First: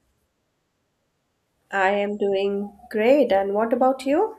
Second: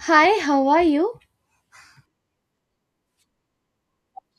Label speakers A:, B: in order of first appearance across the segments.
A: Hi, how are you?
B: I am doing great. And what about you?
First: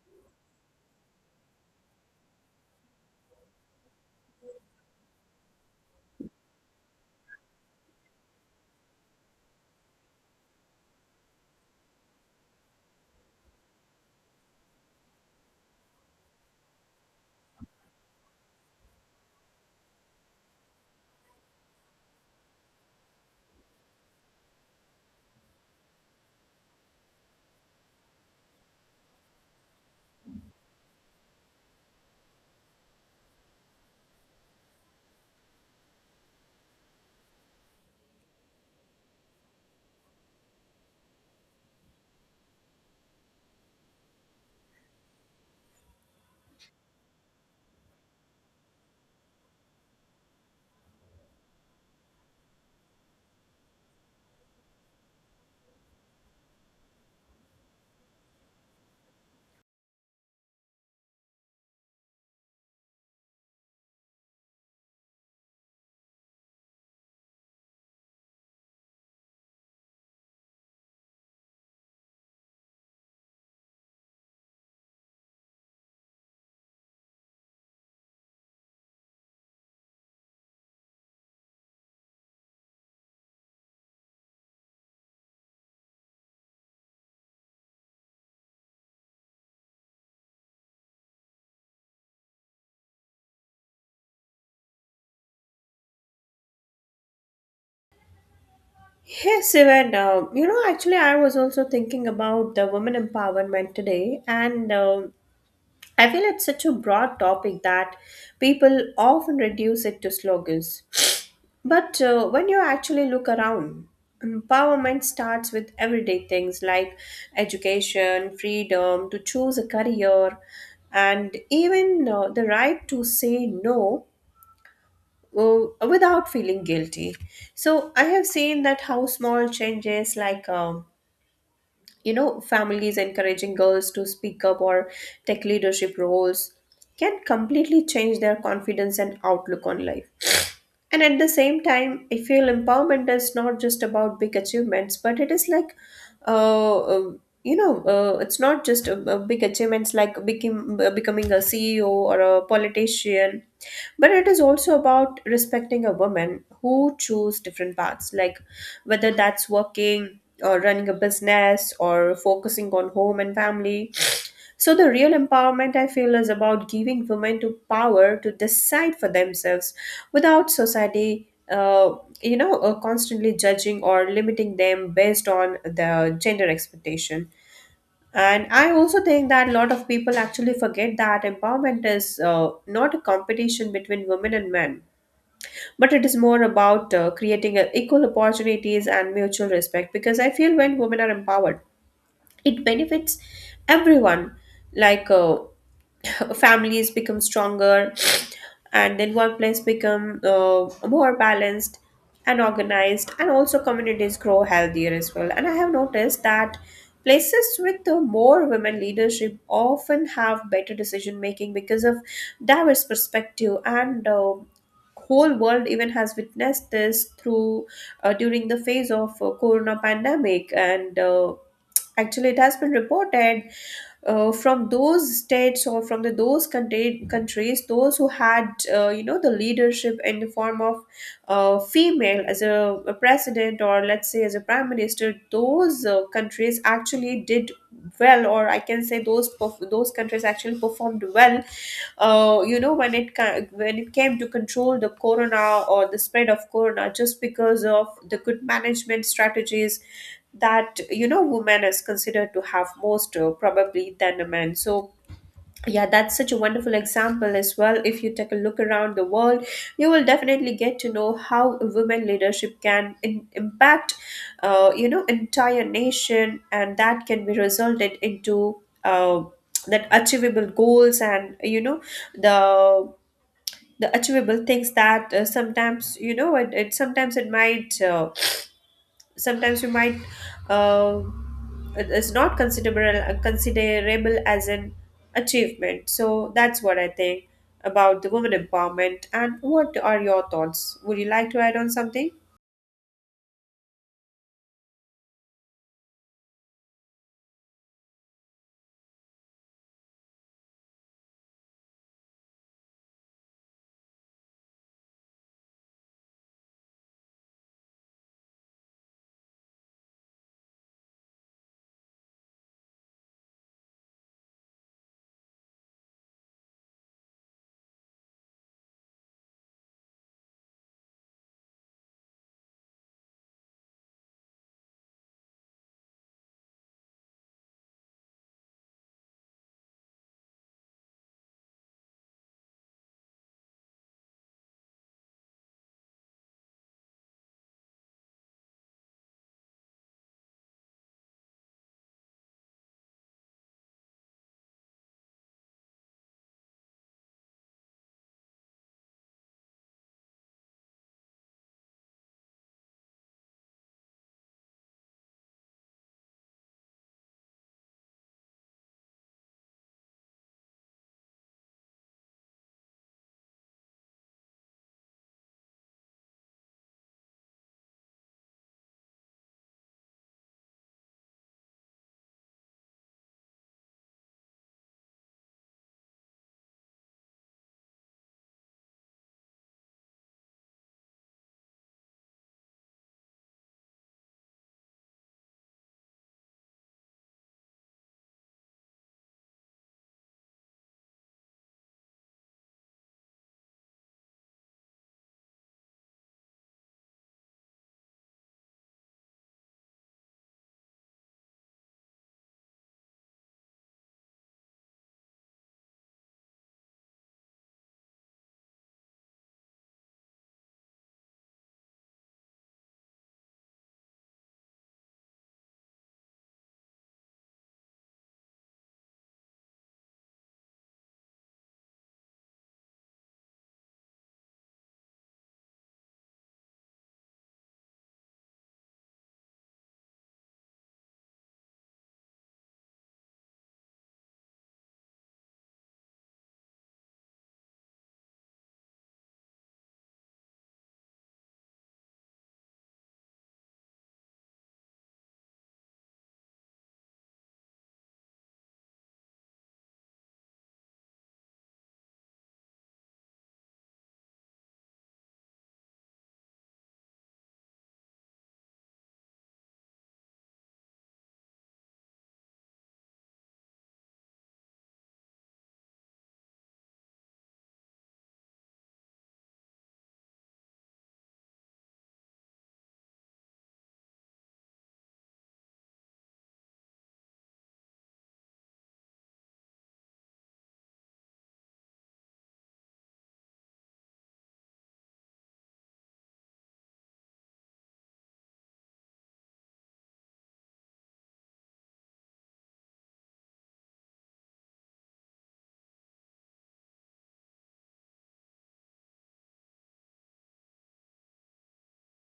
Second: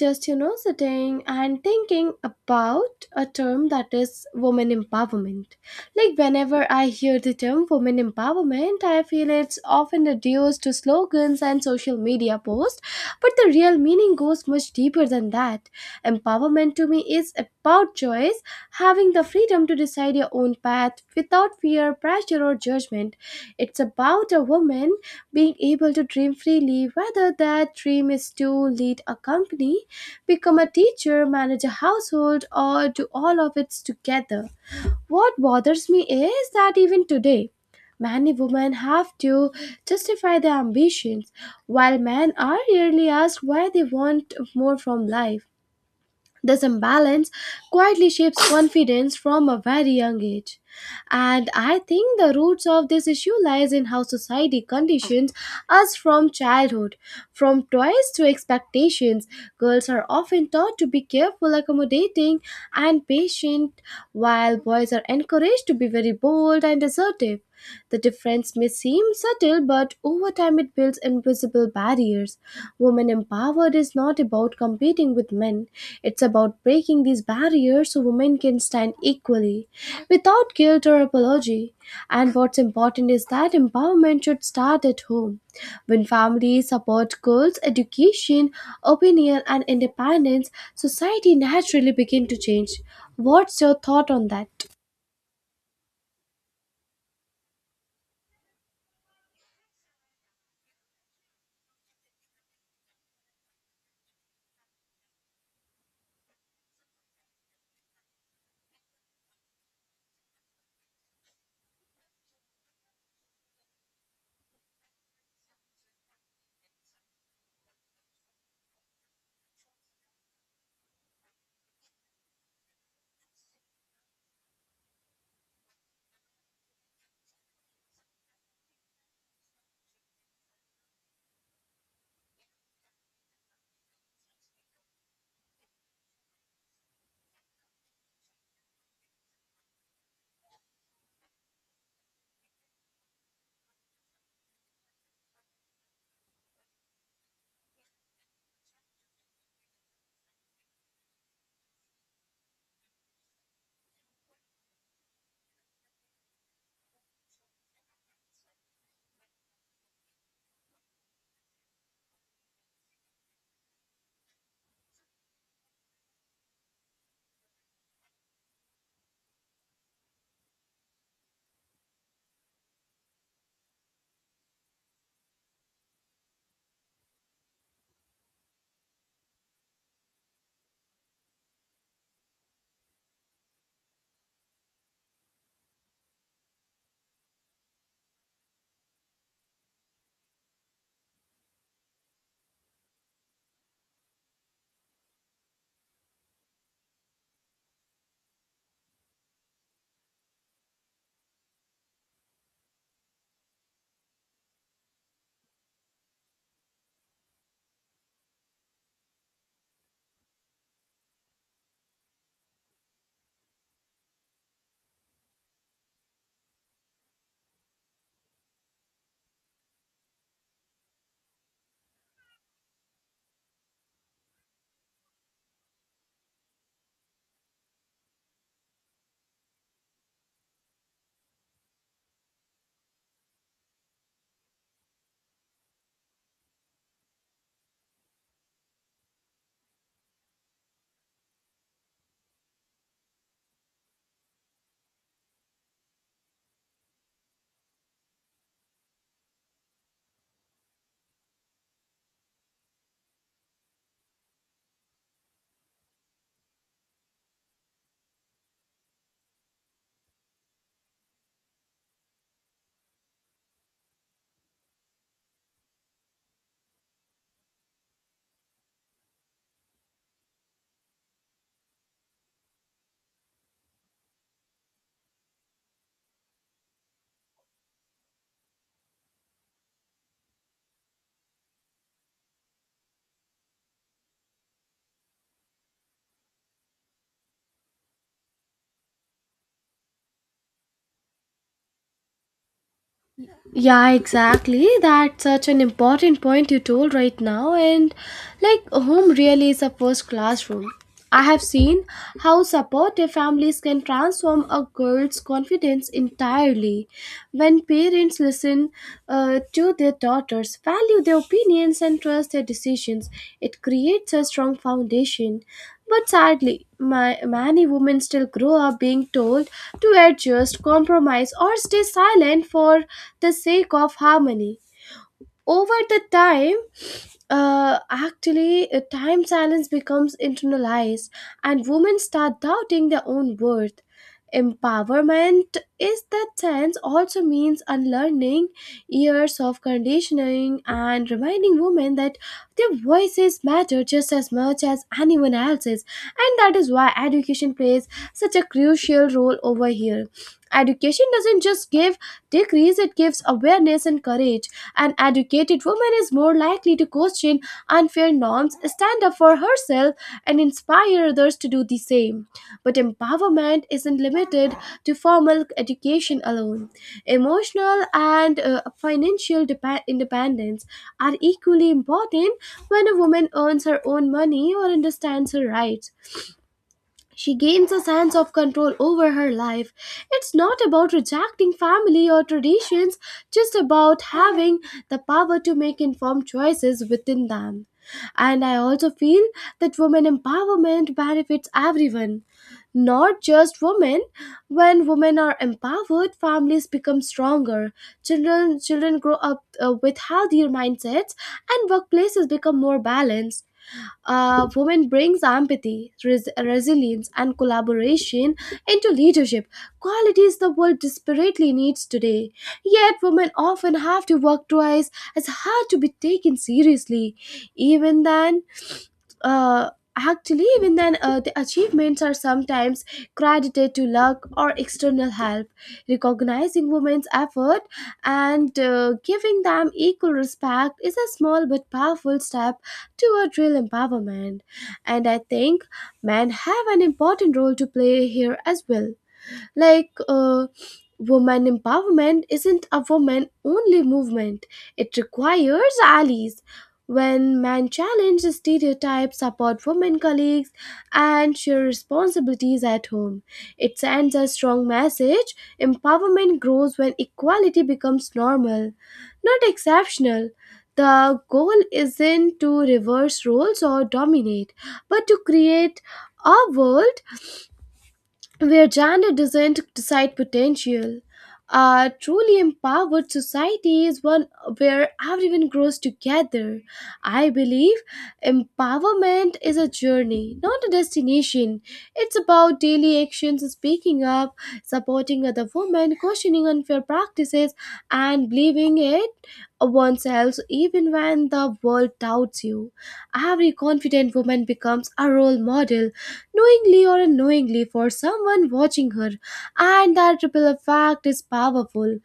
A: Just sitting and thinking about a term that is women empowerment. Like whenever I hear the term women empowerment, I feel it's often reduced to slogans and social media posts, but the real meaning goes much deeper than that. Empowerment to me is about choice, having the freedom to decide your own path without fear, pressure, or judgment. It's about a woman being able to dream freely, whether that dream is to lead a company, become a teacher, manage a household, or do all of it together. What bothers me is that even today, many women have to justify their ambitions, while men are rarely asked why they want more from life. This imbalance quietly shapes confidence from a very young age. And I think the roots of this issue lies in how society conditions us from childhood. From toys to expectations, girls are often taught to be careful, accommodating, and patient, while boys are encouraged to be very bold and assertive. The difference may seem subtle, but over time it builds invisible barriers. Women empowered is not about competing with men, it's about breaking these barriers so women can stand equally without guilt or apology. And what's important is that empowerment should start at home. When families support girls' education, opinion, and independence, society naturally begin to change. What's your thought on that?
B: Yes, Evan. Actually, I was also thinking about the women empowerment today, and I feel it's such a broad topic that people often reduce it to slogans. But when you actually look around, empowerment starts with everyday things like education, freedom to choose a career, and even the right to say no, well, without feeling guilty. So I have seen that how small changes, like families encouraging girls to speak up or take leadership roles, can completely change their confidence and outlook on life. And at the same time, I feel empowerment is not just about big achievements, but it is like, uh, uh, it's not just big achievements like becoming a CEO or a politician, but it is also about respecting a woman who choose different paths, like whether that's working or running a business or focusing on home and family. So, the real empowerment I feel is about giving women to power to decide for themselves without society constantly judging or limiting them based on the gender expectation. And I also think that a lot of people actually forget that empowerment is not a competition between women and men, but it is more about creating equal opportunities and mutual respect. Because I feel when women are empowered, it benefits everyone like families become stronger and then workplace become more balanced and organized, and also communities grow healthier as well. And I have noticed that places with the more women leadership often have better decision making because of diverse perspective. And whole world even has witnessed this through during the phase of corona pandemic. And actually it has been reported from those states or from the those countries those who had you know, the leadership in the form of female as a president, or let's say as a prime minister. Those countries actually did well, or I can say those those countries actually performed well you know, when when it came to control the corona or the spread of corona just because of the good management strategies that, you know, woman is considered to have most probably than a man. So yeah, that's such a wonderful example as well. If you take a look around the world, you will definitely get to know how women leadership can impact you know, entire nation, and that can be resulted into uh, that achievable goals, and you know, the the achievable things that sometimes, you know, it sometimes it might sometimes you might uh, it is not considerable as an achievement. So that's what I think about the women empowerment. And what are your thoughts? Would you like to add on something?
A: Yeah, exactly. That's such an important point you told right now. And like, home really is a first classroom. I have seen how supportive families can transform a girl's confidence entirely when parents listen to their daughters, value their opinions, and trust their decisions. It creates a strong foundation, but sadly, many women still grow up being told to adjust, compromise, or stay silent for the sake of harmony. Over the time, actually, time silence becomes internalized, and women start doubting their own worth. Empowerment is that sense also means unlearning years of conditioning and reminding women that their voices matter just as much as anyone else's, and that is why education plays such a crucial role over here. Education doesn't just give degrees, it gives awareness and courage. An educated woman is more likely to question unfair norms, stand up for herself, and inspire others to do the same. But empowerment isn't limited to formal education alone. Emotional and financial independence are equally important. When a woman earns her own money or understands her rights, she gains a sense of control over her life. It's not about rejecting family or traditions, just about having the power to make informed choices within them. And I also feel that women empowerment benefits everyone, not just women. When women are empowered, families become stronger. Children grow up with healthier mindsets, and workplaces become more balanced. Women brings empathy, resilience, and collaboration into leadership, qualities the world desperately needs today. Yet, women often have to work twice as hard to be taken seriously. Even then, uh, the achievements are sometimes credited to luck or external help. Recognizing women's effort and giving them equal respect is a small but powerful step toward real empowerment. And I think men have an important role to play here as well. Like woman empowerment isn't a woman only movement, it requires allies. When men challenge stereotypes, support women colleagues, and share responsibilities at home, it sends a strong message. Empowerment grows when equality becomes normal, not exceptional. The goal isn't to reverse roles or dominate, but to create a world where gender doesn't decide potential. A truly empowered society is one where everyone grows together. I believe empowerment is a journey, not a destination. It's about daily actions, speaking up, supporting other women, questioning unfair practices, and believing it oneself even when the world doubts you. Every confident woman becomes a role model, knowingly or unknowingly, for someone watching her, and that ripple effect is powerful.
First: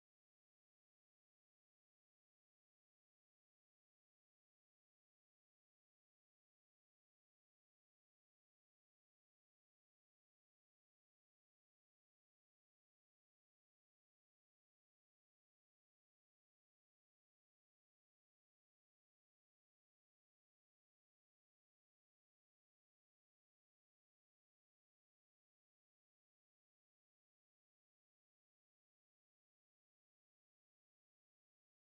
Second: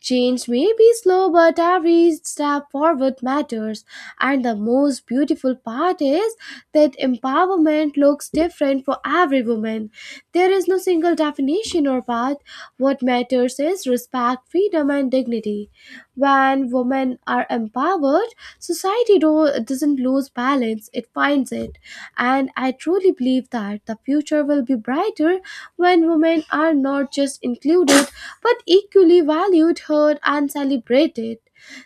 A: Change may be slow, but every step forward matters. And the most beautiful part is that empowerment looks different for every woman. There is no single definition or path. What matters is respect, freedom, and dignity. When women are empowered, society doesn't lose balance, it finds it. And I truly believe that the future will be brighter when women are not just included but equally valued, heard, and celebrated.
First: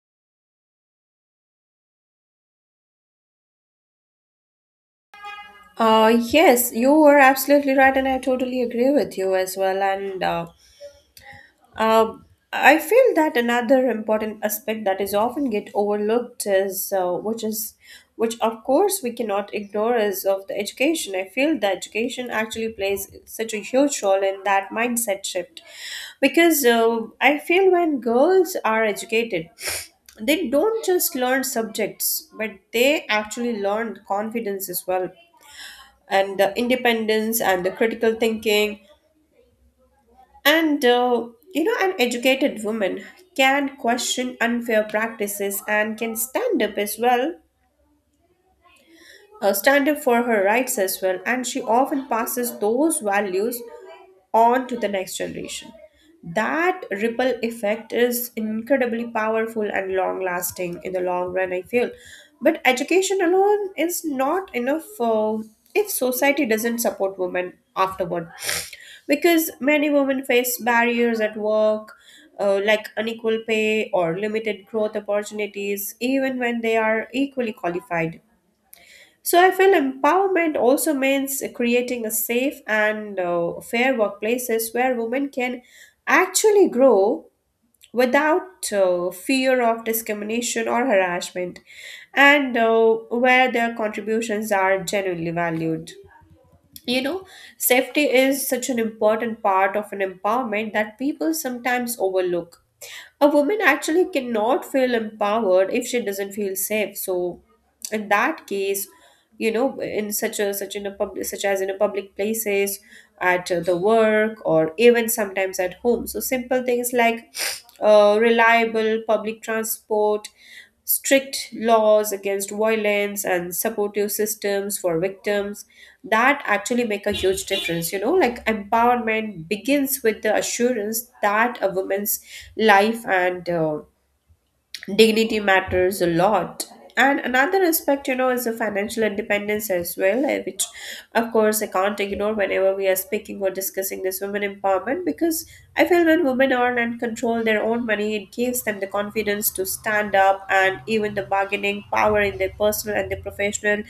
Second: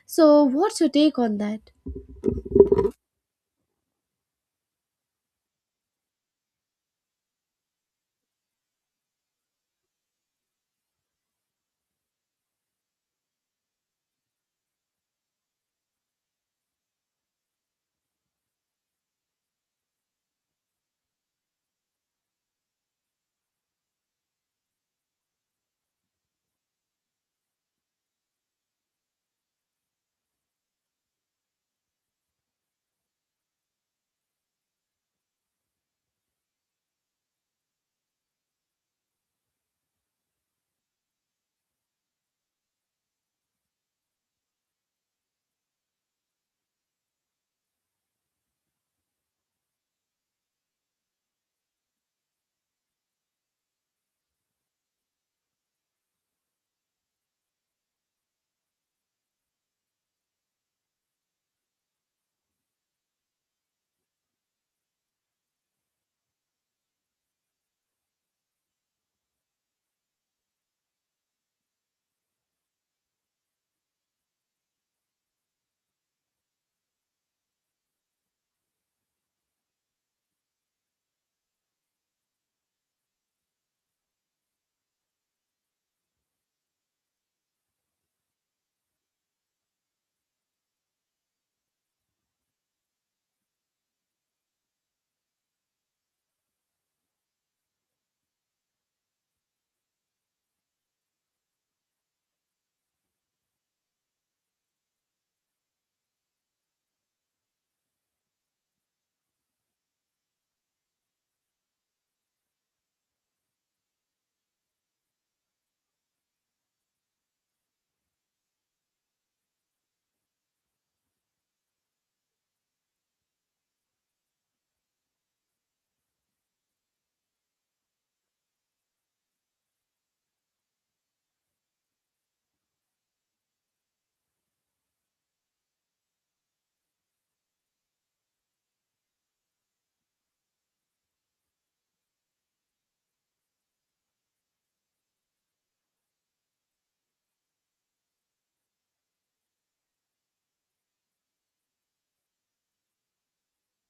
A: So, what's your take on that?
B: Yes, you were absolutely right, and I totally agree with you as well. And Uh, I feel that another important aspect that is often get overlooked is which, of course, we cannot ignore is of the education. I feel that education actually plays such a huge role in that mindset shift, because I feel when girls are educated, they don't just learn subjects, but they actually learn confidence as well, and the independence and the critical thinking. And you know, an educated woman can question unfair practices and can stand up as well, stand up for her rights as well, and she often passes those values on to the next generation. That ripple effect is incredibly powerful and long lasting in the long run, I feel. But education alone is not enough if society doesn't support women afterward. Because many women face barriers at work, like unequal pay or limited growth opportunities, even when they are equally qualified. So I feel empowerment also means creating a safe and fair workplaces where women can actually grow without fear of discrimination or harassment, and where their contributions are genuinely valued. You know, safety is such an important part of an empowerment that people sometimes overlook. A woman actually cannot feel empowered if she doesn't feel safe. So, in that case, you know, in such as in a public places, at the work, or even sometimes at home. So simple things like reliable public transport, strict laws against violence, and supportive systems for victims, that actually make a huge difference. You know, like empowerment begins with the assurance that a woman's life and dignity matters a lot. And another aspect, you know, is the financial independence as well, which, of course, I can't ignore whenever we are speaking or discussing this women empowerment. Because I feel when women earn and control their own money, it gives them the confidence to stand up and even the bargaining power in their personal and their professional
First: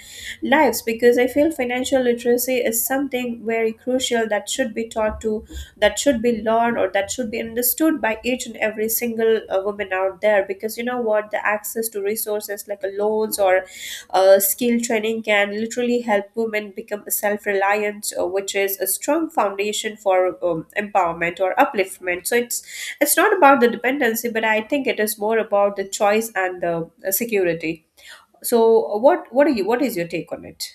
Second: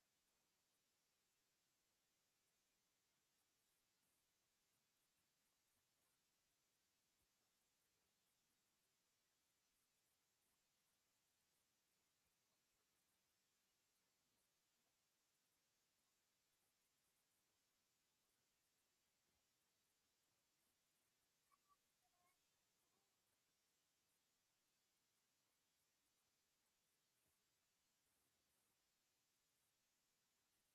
B: lives. Because I feel financial literacy is something very crucial that should be taught to, that should be learned, or that should be understood by each and every single woman out there. Because, you know what, the access to resources like loans or skill training can literally help women become self-reliant, which is a strong foundation for empowerment or upliftment. So it's not about the dependency, but I think it is more about the choice and the security. So what is your take on it?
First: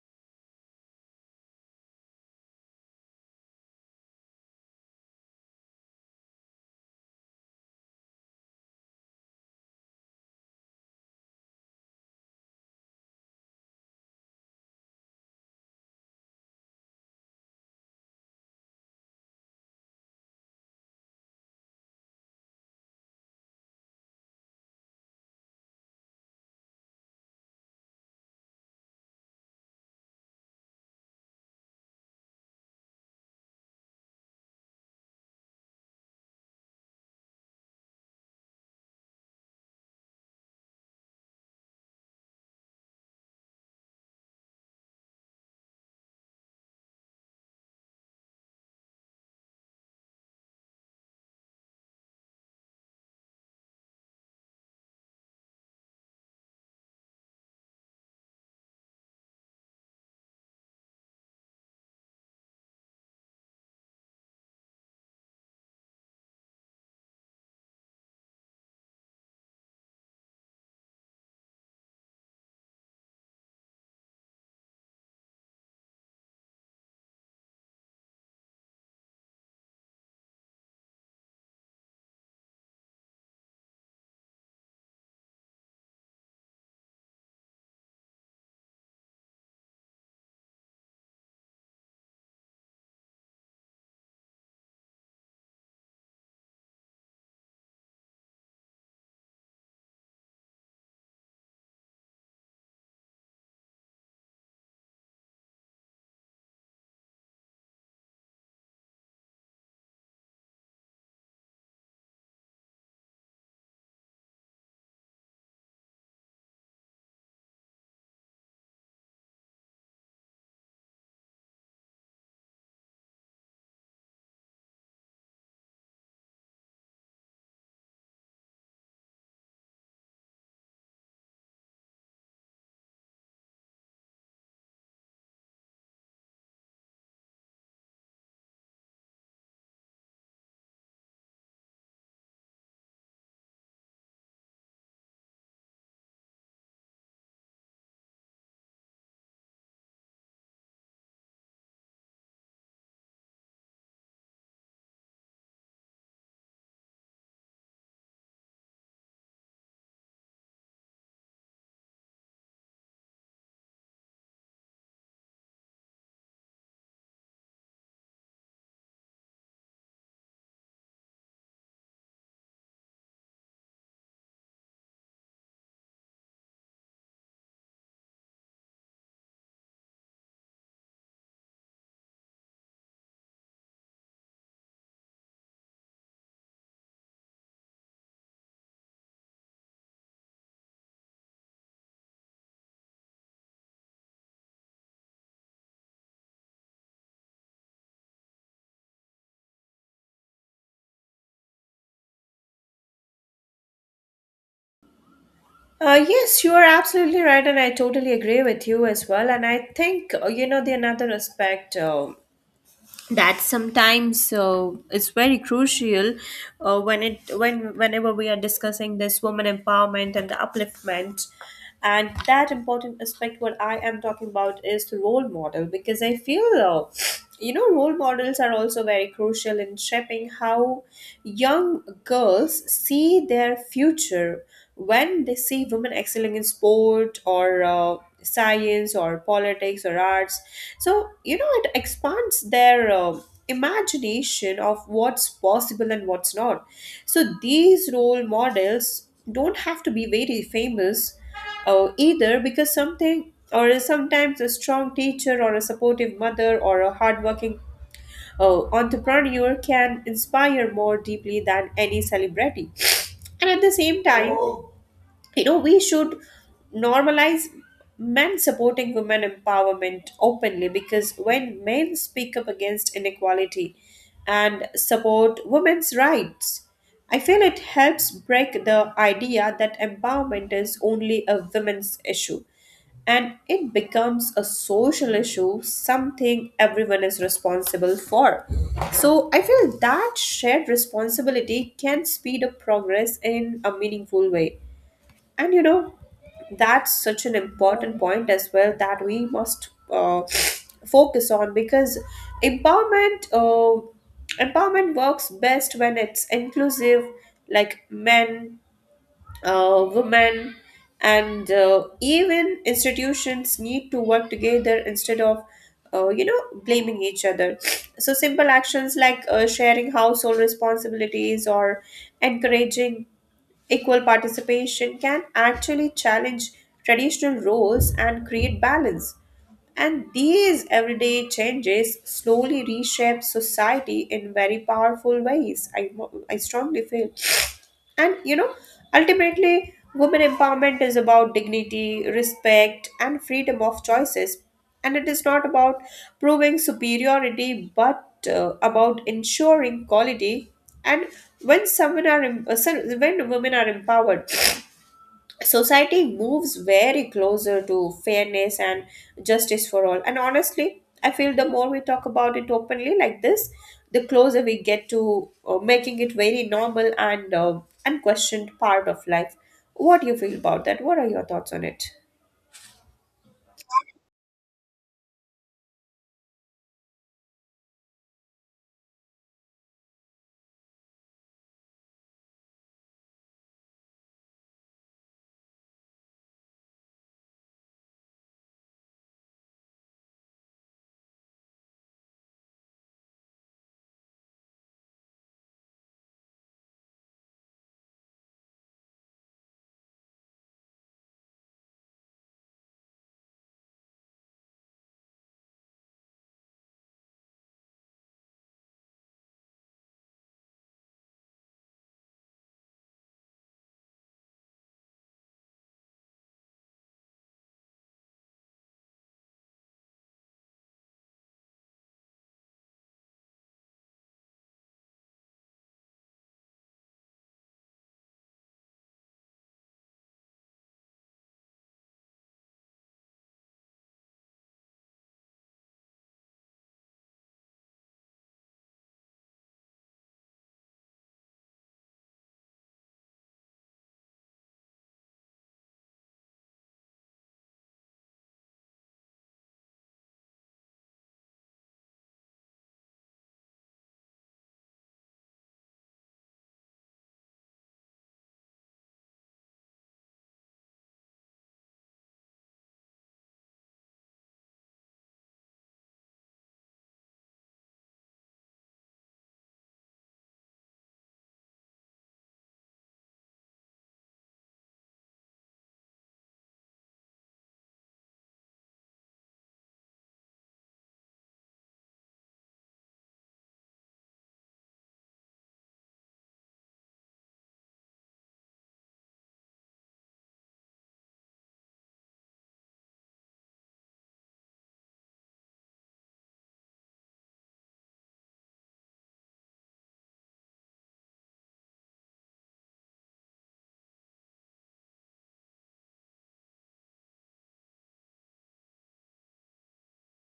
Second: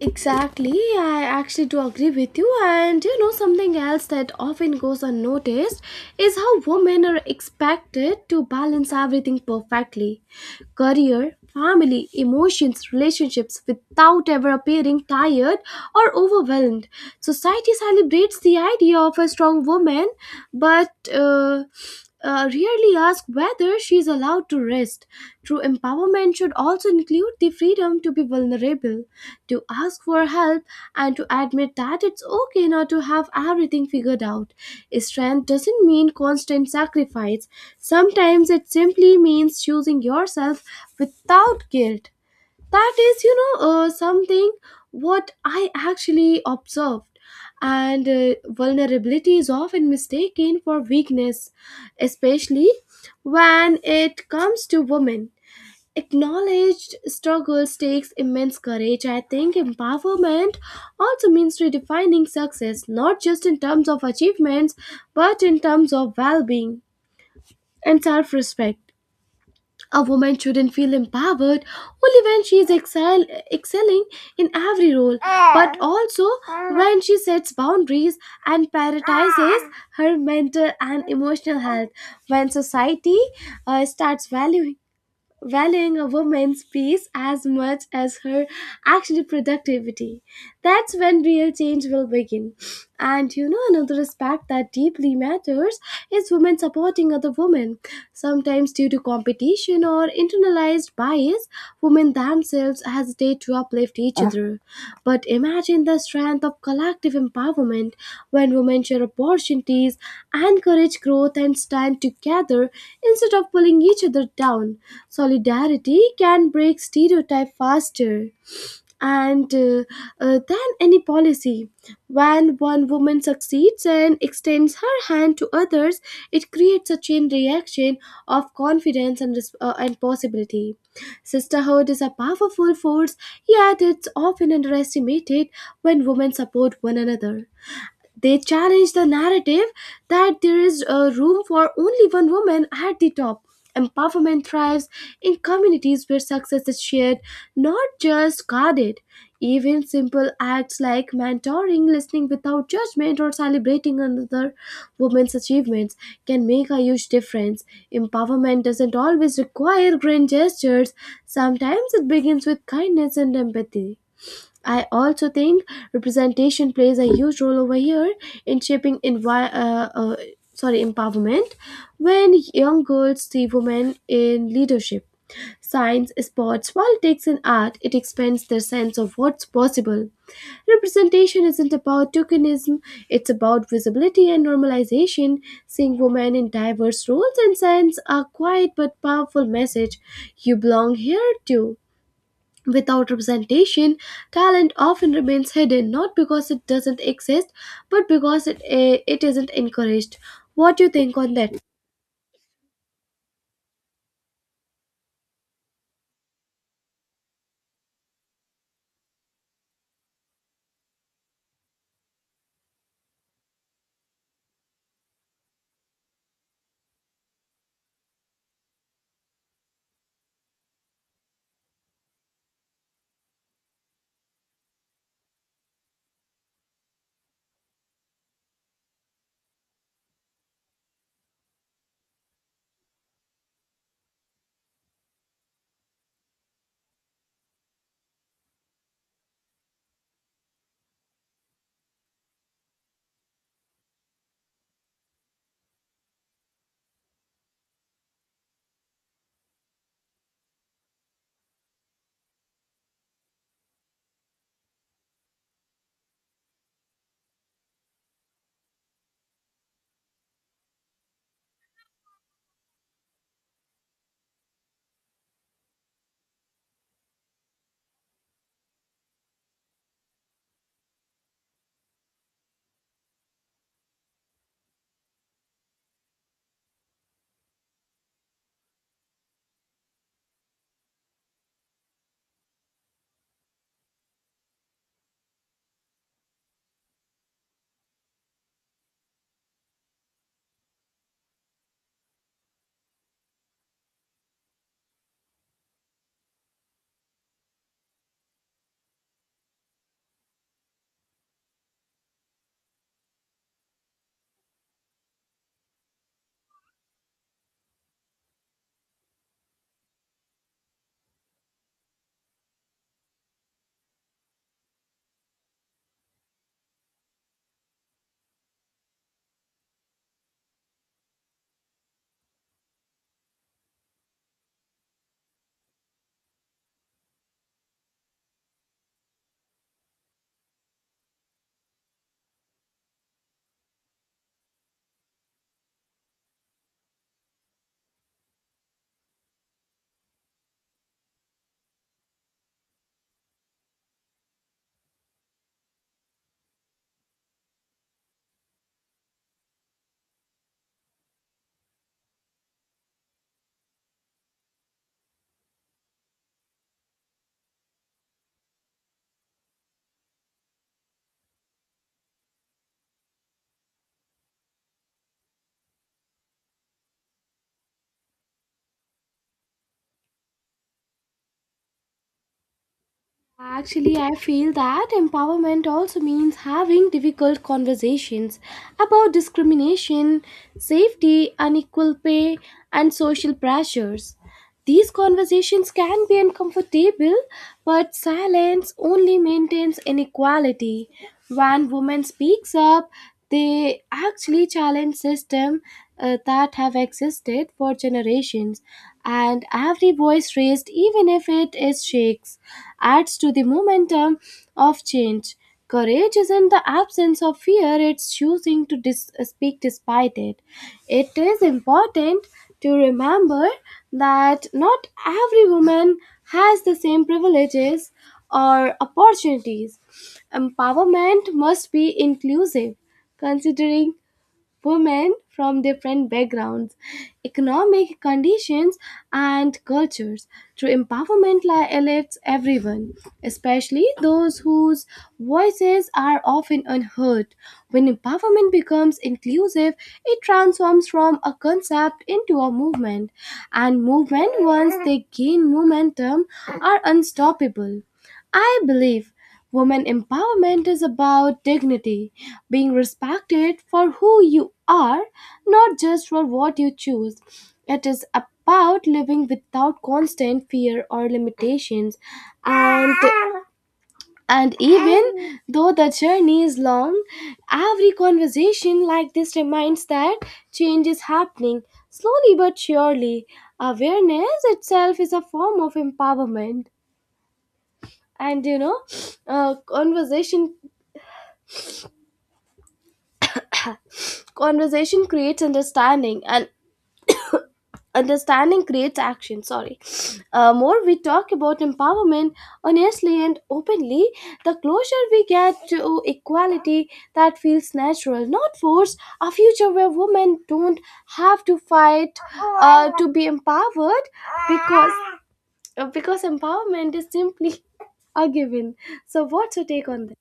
A: Exactly, I actually do agree with you. And you know, something else that often goes unnoticed is how women are expected to balance everything perfectly: career, family, emotions, relationships, without ever appearing tired or overwhelmed. Society celebrates the idea of a strong woman, but rarely ask whether she is allowed to rest. True empowerment should also include the freedom to be vulnerable, to ask for help, and to admit that it's okay not to have everything figured out. Strength doesn't mean constant sacrifice. Sometimes it simply means choosing yourself without guilt. That is, something what I actually observed. And vulnerability is often mistaken for weakness, especially when it comes to women. Acknowledged struggles takes immense courage. I think empowerment also means redefining success, not just in terms of achievements, but in terms of well being and self respect. A woman shouldn't feel empowered only when she is excelling in every role, but also when she sets boundaries and prioritizes her mental and emotional health. When society starts valuing a woman's peace as much as her actual productivity, that's when real change will begin. And you know, another aspect that deeply matters is women supporting other women. Sometimes, due to competition or internalized bias, women themselves hesitate to uplift each other. But imagine the strength of collective empowerment when women share opportunities, encourage growth, and stand together instead of pulling each other down. Solidarity can break stereotype faster and than any policy. When one woman succeeds and extends her hand to others, it creates a chain reaction of confidence and possibility. Sisterhood is a powerful force, yet it's often underestimated. When women support one another, they challenge the narrative that there is a room for only one woman at the top. Empowerment thrives in communities where success is shared, not just guarded. Even simple acts like mentoring, listening without judgment, or celebrating another woman's achievements can make a huge difference. Empowerment doesn't always require grand gestures, sometimes it begins with kindness and empathy. I also think representation plays a huge role over here in shaping envi- sorry empowerment. When young girls see women in leadership, science, sports, politics, and art, it expands their sense of what's possible. Representation isn't about tokenism; it's about visibility and normalization. Seeing women in diverse roles and science are quiet but powerful message. You belong here too. Without representation, talent often remains hidden, not because it doesn't exist, but because it isn't encouraged. What do you think on that?
B: Yes, you are absolutely right, and I totally agree with you as well. And I think you know, the another aspect that sometimes is very crucial when it when whenever we are discussing this woman empowerment and the upliftment, and that important aspect what I am talking about is the role model. Because I feel you know, role models are also very crucial in shaping how young girls see their future. When they see women excelling in sport or science or politics or arts, so you know, it expands their imagination of what's possible and what's not. So these role models don't have to be very famous either, because something or sometimes a strong teacher or a supportive mother or a hardworking entrepreneur can inspire more deeply than any celebrity. And at the same time, you know, we should normalize men supporting women empowerment openly, because when men speak up against inequality and support women's rights, I feel it helps break the idea that empowerment is only a women's issue, and it becomes a social issue, something everyone is responsible for. So I feel that shared responsibility can speed up progress in a meaningful way. And you know, that's such an important point as well that we must focus on. Because empowerment uh, empowerment works best when it's inclusive, like men, women, and even institutions need to work together instead of you know, blaming each other. So simple actions like sharing household responsibilities or encouraging equal participation can actually challenge traditional roles and create balance. And these everyday changes slowly reshape society in very powerful ways, I strongly feel. And you know, ultimately, women empowerment is about dignity, respect, and freedom of choices. And it is not about proving superiority, but about ensuring quality. And when someone are em- so- when women are empowered, society moves very closer to fairness and justice for all. And honestly, I feel the more we talk about it openly like this, the closer we get to making it very normal and unquestioned part of life. What do you feel about that? What are your thoughts on it?
A: Actually, I feel that empowerment also means having difficult conversations about discrimination, safety, unequal pay, and social pressures. These conversations can be uncomfortable, but silence only maintains inequality. When women speaks up, they actually challenge systems that have existed for generations, and every voice raised, even if it is shakes, adds to the momentum of change. Courage isn't the absence of fear, it's choosing to speak despite it. It is important to remember that not every woman has the same privileges or opportunities. Empowerment must be inclusive, considering women from different backgrounds, economic conditions, and cultures. Through empowerment lifts everyone, especially those whose voices are often unheard. When empowerment becomes inclusive, it transforms from a concept into a movement, and movement, once they gain momentum, are unstoppable. I believe women empowerment is about dignity, being respected for who you are, not just for what you choose. It is about living without constant fear or limitations, and and even though the journey is long, every conversation like this reminds that change is happening slowly but surely. Awareness itself is a form of empowerment. And you know, uh, conversation conversation creates understanding, and understanding creates action. Sorry uh, more we talk about empowerment honestly and openly, the closer we get to equality that feels natural, not forced, a future where women don't have to fight to be empowered, because because empowerment is simply a given. So what's your take on that?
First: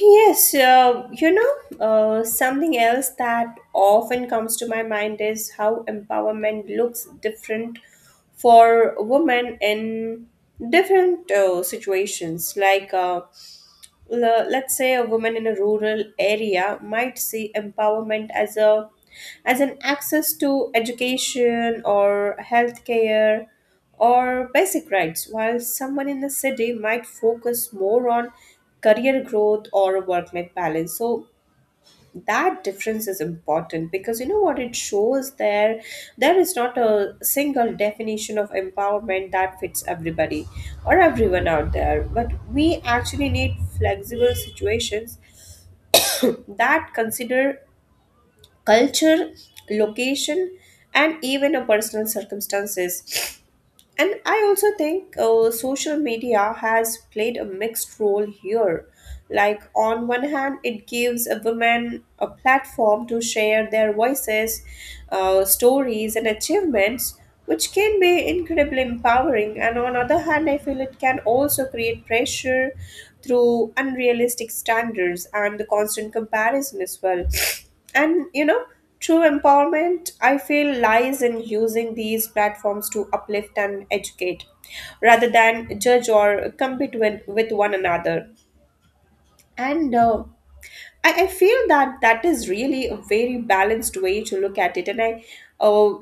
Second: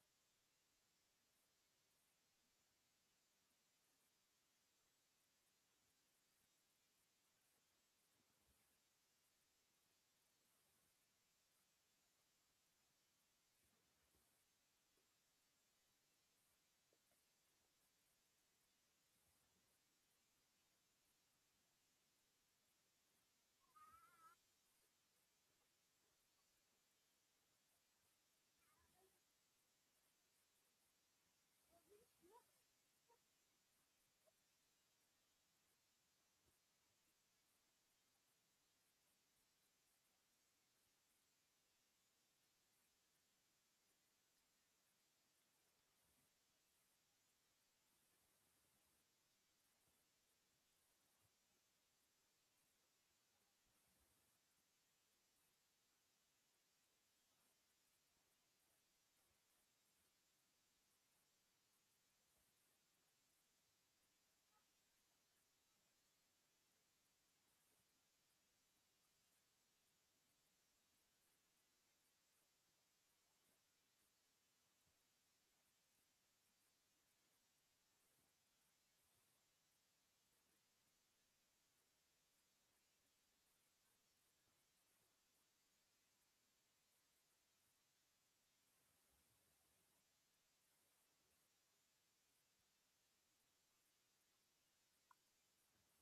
B: Yes, you know, something else that often comes to my mind is how empowerment looks different for women in different situations. Like, let's say a woman in a rural area might see empowerment as a as an access to education or healthcare or basic rights, while someone in the city might focus more on career growth or work life balance. So that difference is important, because you know what, it shows there, there is not a single definition of empowerment that fits everybody or everyone out there, but we actually need flexible situations that consider culture, location, and even a personal circumstances. And I also think social media has played a mixed role here. Like, on one hand, it gives a woman a platform to share their voices, stories, and achievements, which can be incredibly empowering. And on other hand, I feel it can also create pressure through unrealistic standards and the constant comparison as well. And you know, True empowerment, I feel, lies in using these platforms to uplift and educate rather than judge or compete with one another. And I feel that that is really a very balanced way to look at it. And I, uh,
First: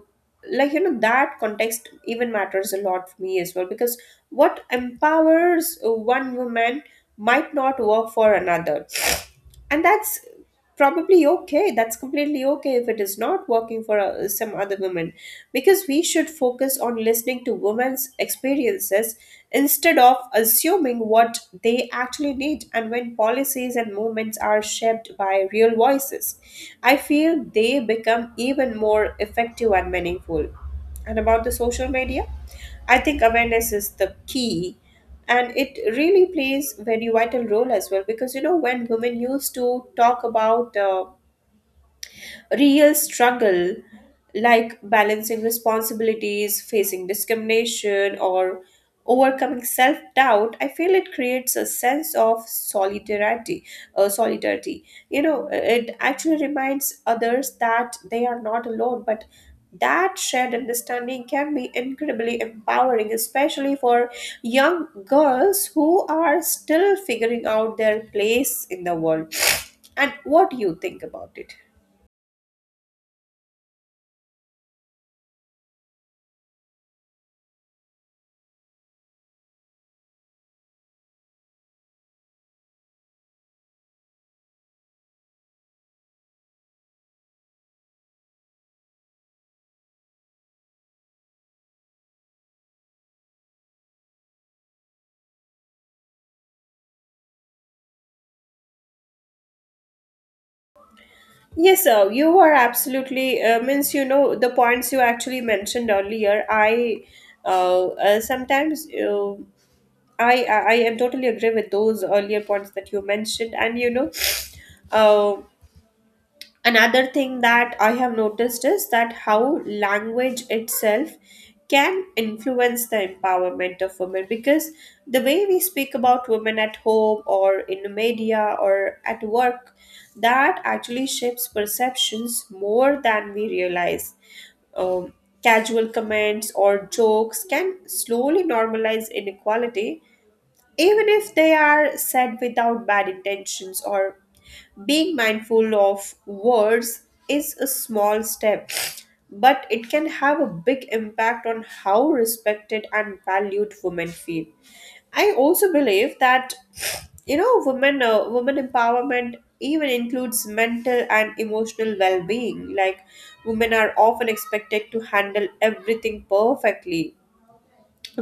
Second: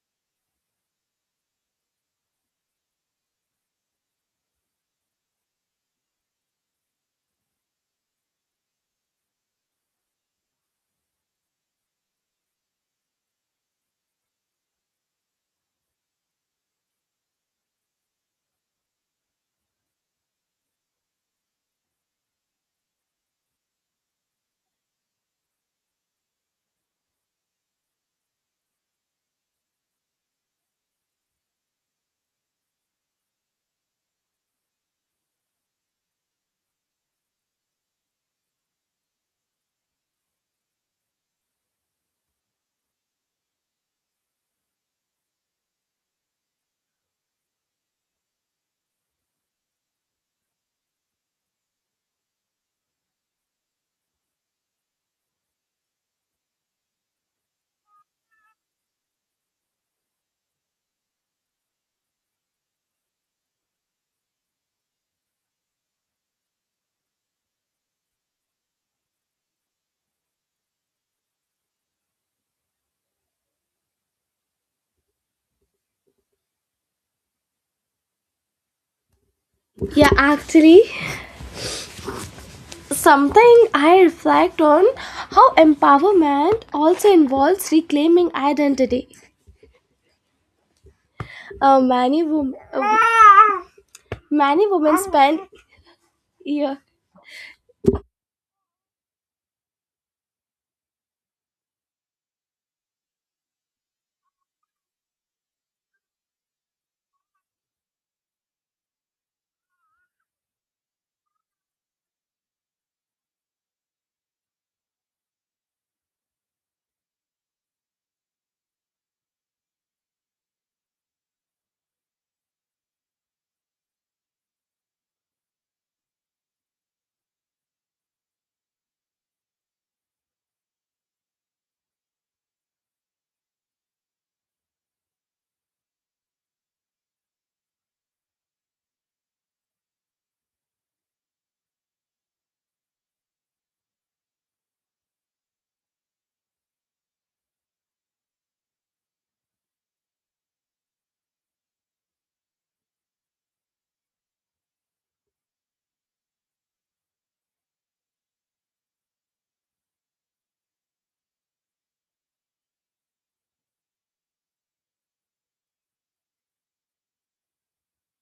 B: like, you know, That context even matters a lot for me as well, because what empowers one woman might not work for another, and that's completely okay if it is not working for some other women, because we should focus on listening to women's experiences instead of assuming what they actually need. And when policies and movements are shaped by real voices, I feel they become even more effective and meaningful. And about the social media, I think awareness is the key, and it really plays very vital role as well, because you know when women used to talk about real struggle, like balancing responsibilities, facing discrimination, or overcoming self-doubt, I feel it creates a sense of solidarity. You know, it actually reminds others that they are not alone, but that shared understanding can be incredibly empowering, especially for young girls who are still figuring out their place in the world. And what do you think about it?
A: Yeah, actually, something I reflect on how empowerment also involves reclaiming identity. Uh, many, women, many women spend yeah,
B: Yes, sir, you are absolutely, means, you know, the points you actually mentioned earlier, I sometimes I am totally agree with those earlier points that you mentioned. And, you know, um another thing that I have noticed is that how language itself can influence the empowerment of women, because the way we speak about women at home or in the media or at work, that actually shapes perceptions more than we realize. um, Casual comments or jokes can slowly normalize inequality, even if they are said without bad intentions. Or being mindful of words is a small step, but it can have a big impact on how respected and valued women feel. I also believe that, you know, women empowerment even includes mental and emotional well-being. Like, women are often expected to handle everything perfectly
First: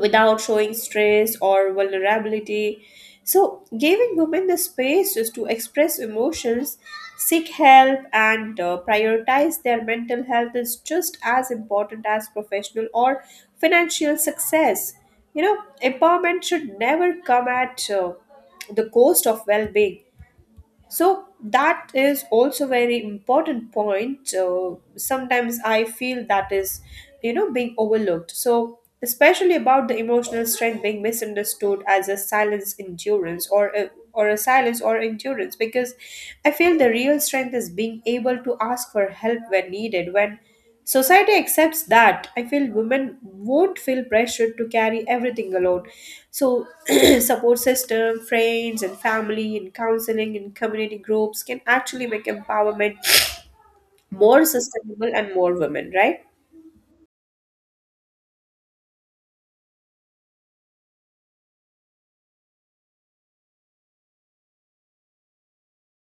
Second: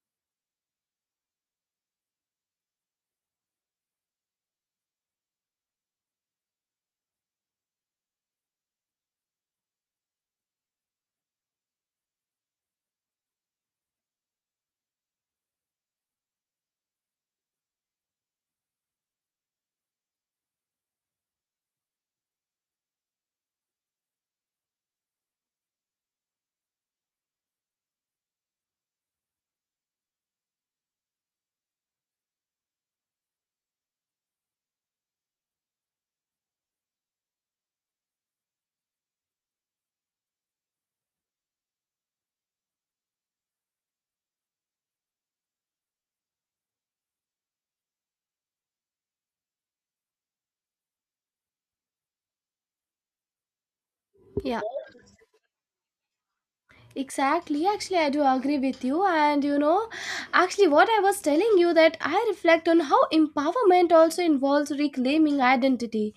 B: without showing stress or vulnerability. So, giving women the spaces to express emotions, seek help, and prioritize their mental health is just as important as professional or financial success. You know, empowerment should never come at the cost of well being. So that is also very important point. So sometimes I feel that is, you know, being overlooked, so especially about the emotional strength being misunderstood as a silence endurance, or a silence or endurance. Because I feel the real strength is being able to ask for help when needed. When society accepts that, I feel women won't feel pressured to carry everything alone. So, support system, friends, and family, and counseling, and community groups can actually make empowerment more
A: yeah.
B: sustainable and more women, right?
A: Exactly. Actually, I do agree with you. And you know, actually, what I was telling you that I reflect on how empowerment also involves reclaiming identity.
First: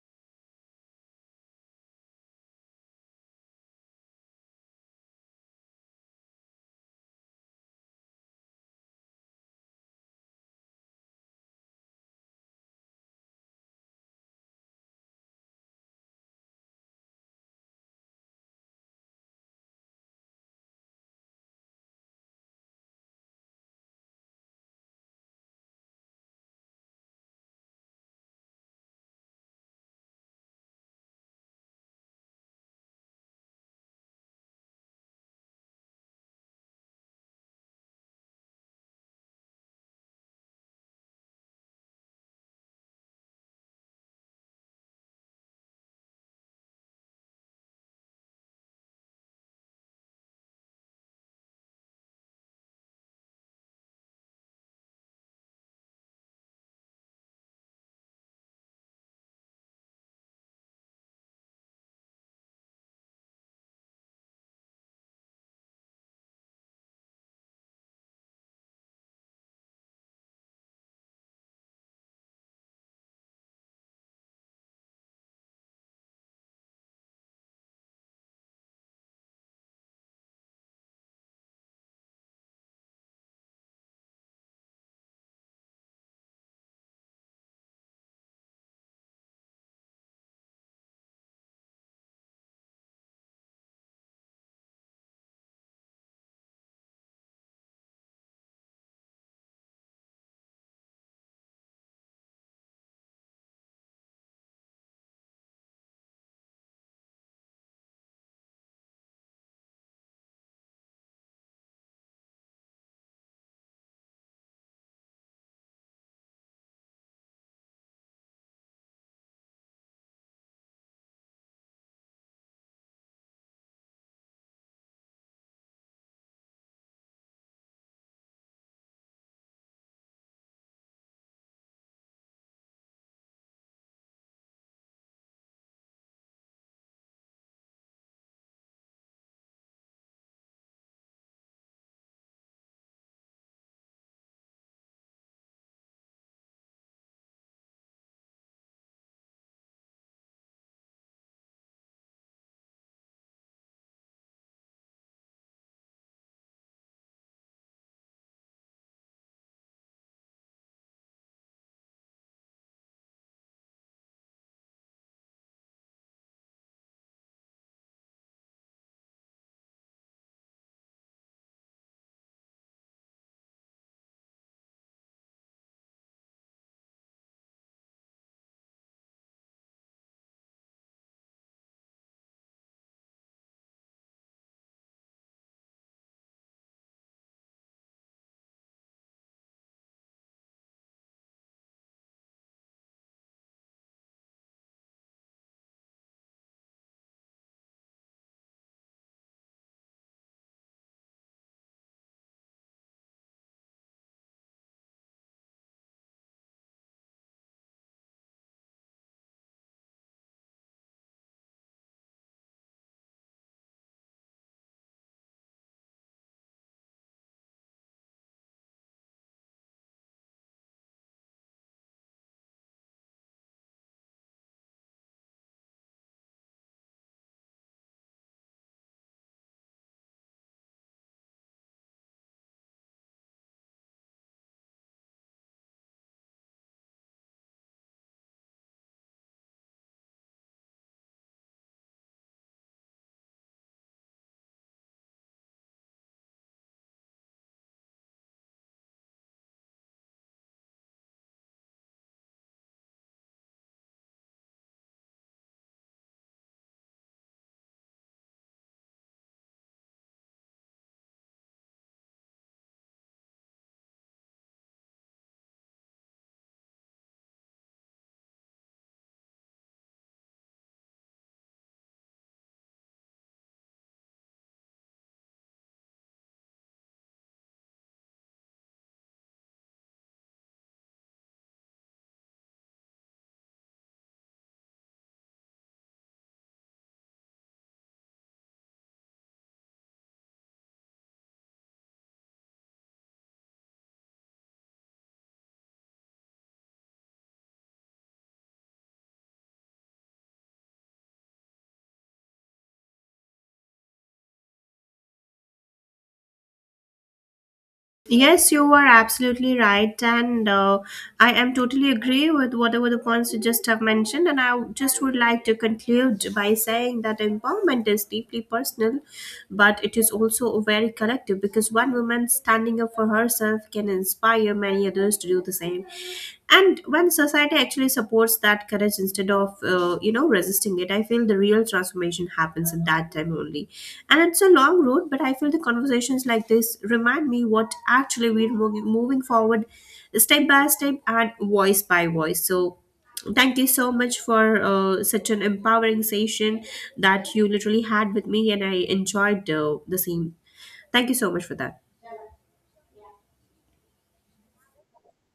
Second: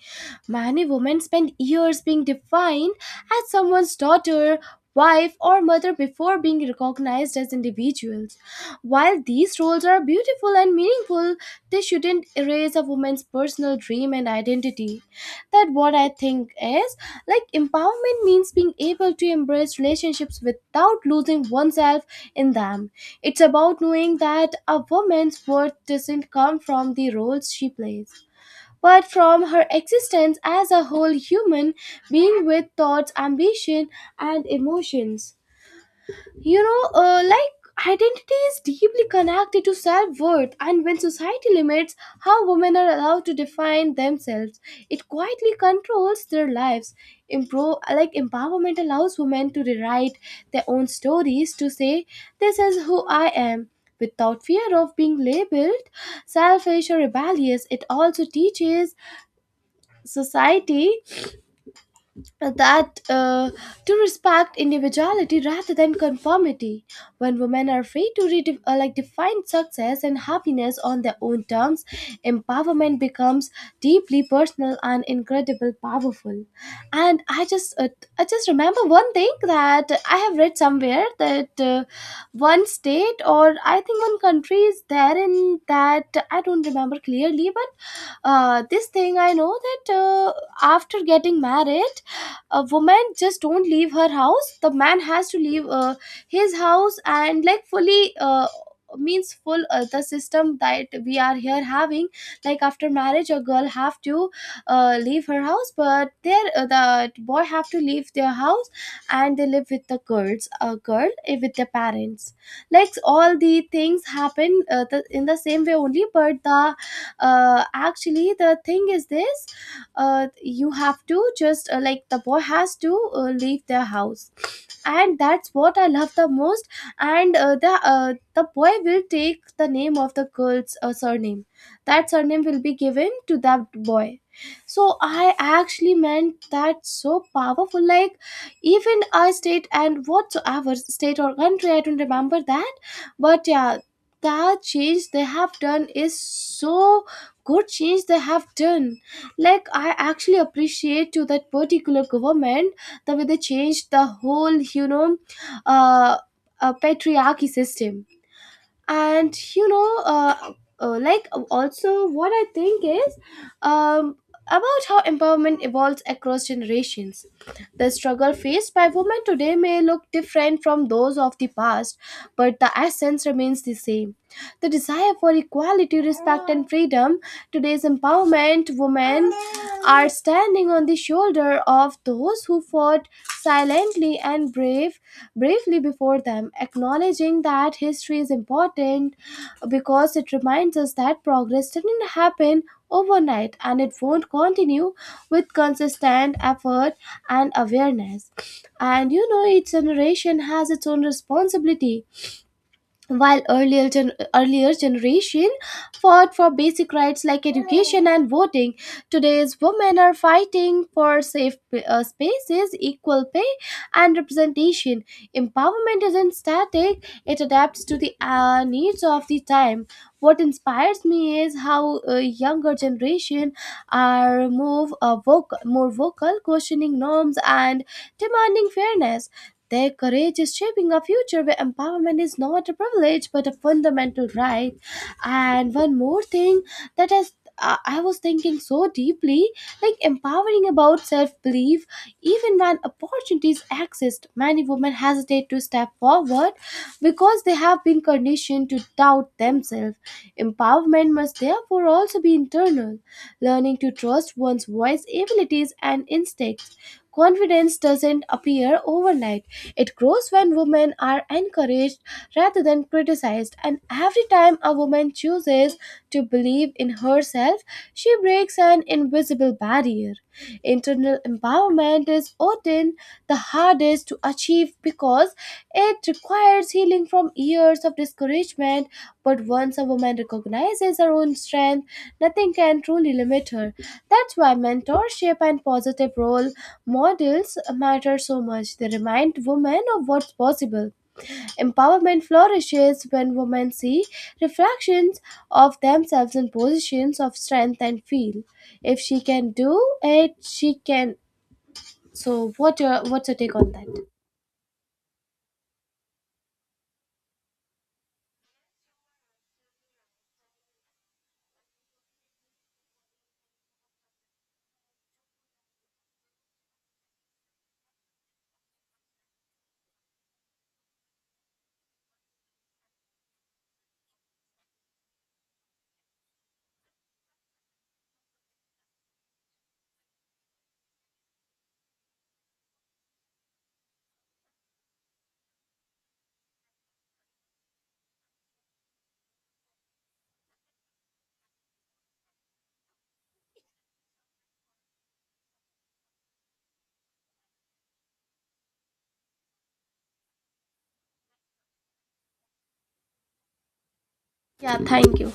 A: Many women spend years being defined as someone's daughter, wife, or mother before being recognized as individuals. While these roles are beautiful and meaningful, they shouldn't erase a woman's personal dream and identity. That what I think is like empowerment means being able to embrace relationships without losing oneself in them. It's about knowing that a woman's worth doesn't come from the roles she plays, but from her existence as a whole human being with thoughts, ambition, and emotions. You know, like identity is deeply connected to self worth, and when society limits how women are allowed to define themselves, it quietly controls their lives. Like empowerment allows women to rewrite their own stories to say, this is who I am, without fear of being labeled selfish or rebellious. It also teaches society that to respect individuality rather than conformity. When women are free to like define success and happiness on their own terms, empowerment becomes deeply personal and incredibly powerful. And I just remember one thing that I have read somewhere that one state, or I think one country is there, in that I don't remember clearly, but this thing I know, that after getting married, a woman just don't leave her house, the man has to leave his house, and like fully means full the system that we are here having, like after marriage a girl have to leave her house, but there the boy have to leave their house and they live with the girls, a girl with their parents, like all the things happen, in the same way only. But the actually the thing is this, you have to just like the boy has to leave their house. And that's what I love the most. And the boy will take the name of the girl's surname, that surname will be given to that boy. So I actually meant that so powerful, like even a state, and whatsoever state or country I don't remember that, but yeah, that change they have done is so good, change they have done. Like I actually appreciate to that particular government, the way they changed the whole, you know, uh, patriarchy system. And also what I think is um about how empowerment evolves across generations. The struggle faced by women today may look different from those of the past, but the essence remains the same: the desire for equality, respect, and freedom. Today's empowerment women are standing on the shoulder of those who fought silently and brave, bravely before them, acknowledging that history is important because it reminds us that progress didn't happen overnight, and it won't continue with consistent effort and awareness. And you know, each generation has its own responsibility. While earlier generation fought for basic rights like education and voting, today's women are fighting for safe spaces, equal pay, and representation. Empowerment isn't static, it adapts to the needs of the time. What inspires me is how younger generation are more vocal, questioning norms and demanding fairness. Their courage is shaping a future where empowerment is not a privilege but a fundamental right. And one more thing that has, I was thinking so deeply, like empowering about self-belief. Even when opportunities exist, many women hesitate to step forward because they have been conditioned to doubt themselves. Empowerment must therefore also be internal, learning to trust one's voice, abilities, and instincts. Confidence doesn't appear overnight, it grows when women are encouraged rather than criticized, and every time a woman chooses to believe in herself, she breaks an invisible barrier. Internal empowerment is often the hardest to achieve because it requires healing from years of discouragement. But once a woman recognizes her own strength, nothing can truly limit her. That's why mentorship and positive role models matter so much. They remind women of what's possible. Empowerment flourishes when women see reflections of themselves in positions of strength and feel, if she can do it, she can. So, what's your take on that?
B: Yes, you are absolutely right, and I am totally agree with whatever the points you just have mentioned. And I just would like to conclude by saying that empowerment is deeply personal, but it is also very collective, because one woman standing up for herself can inspire many others to do the same. And when society actually supports that courage instead of, uh, resisting it, I feel the real transformation happens at that time only. And it's a long road, but I feel the conversations like this remind me what actually we're moving forward, step by step and voice by voice. So thank you so much for such an empowering session that you literally had with me, and I enjoyed the same. Thank you so much for that.
A: Yeah, thank you.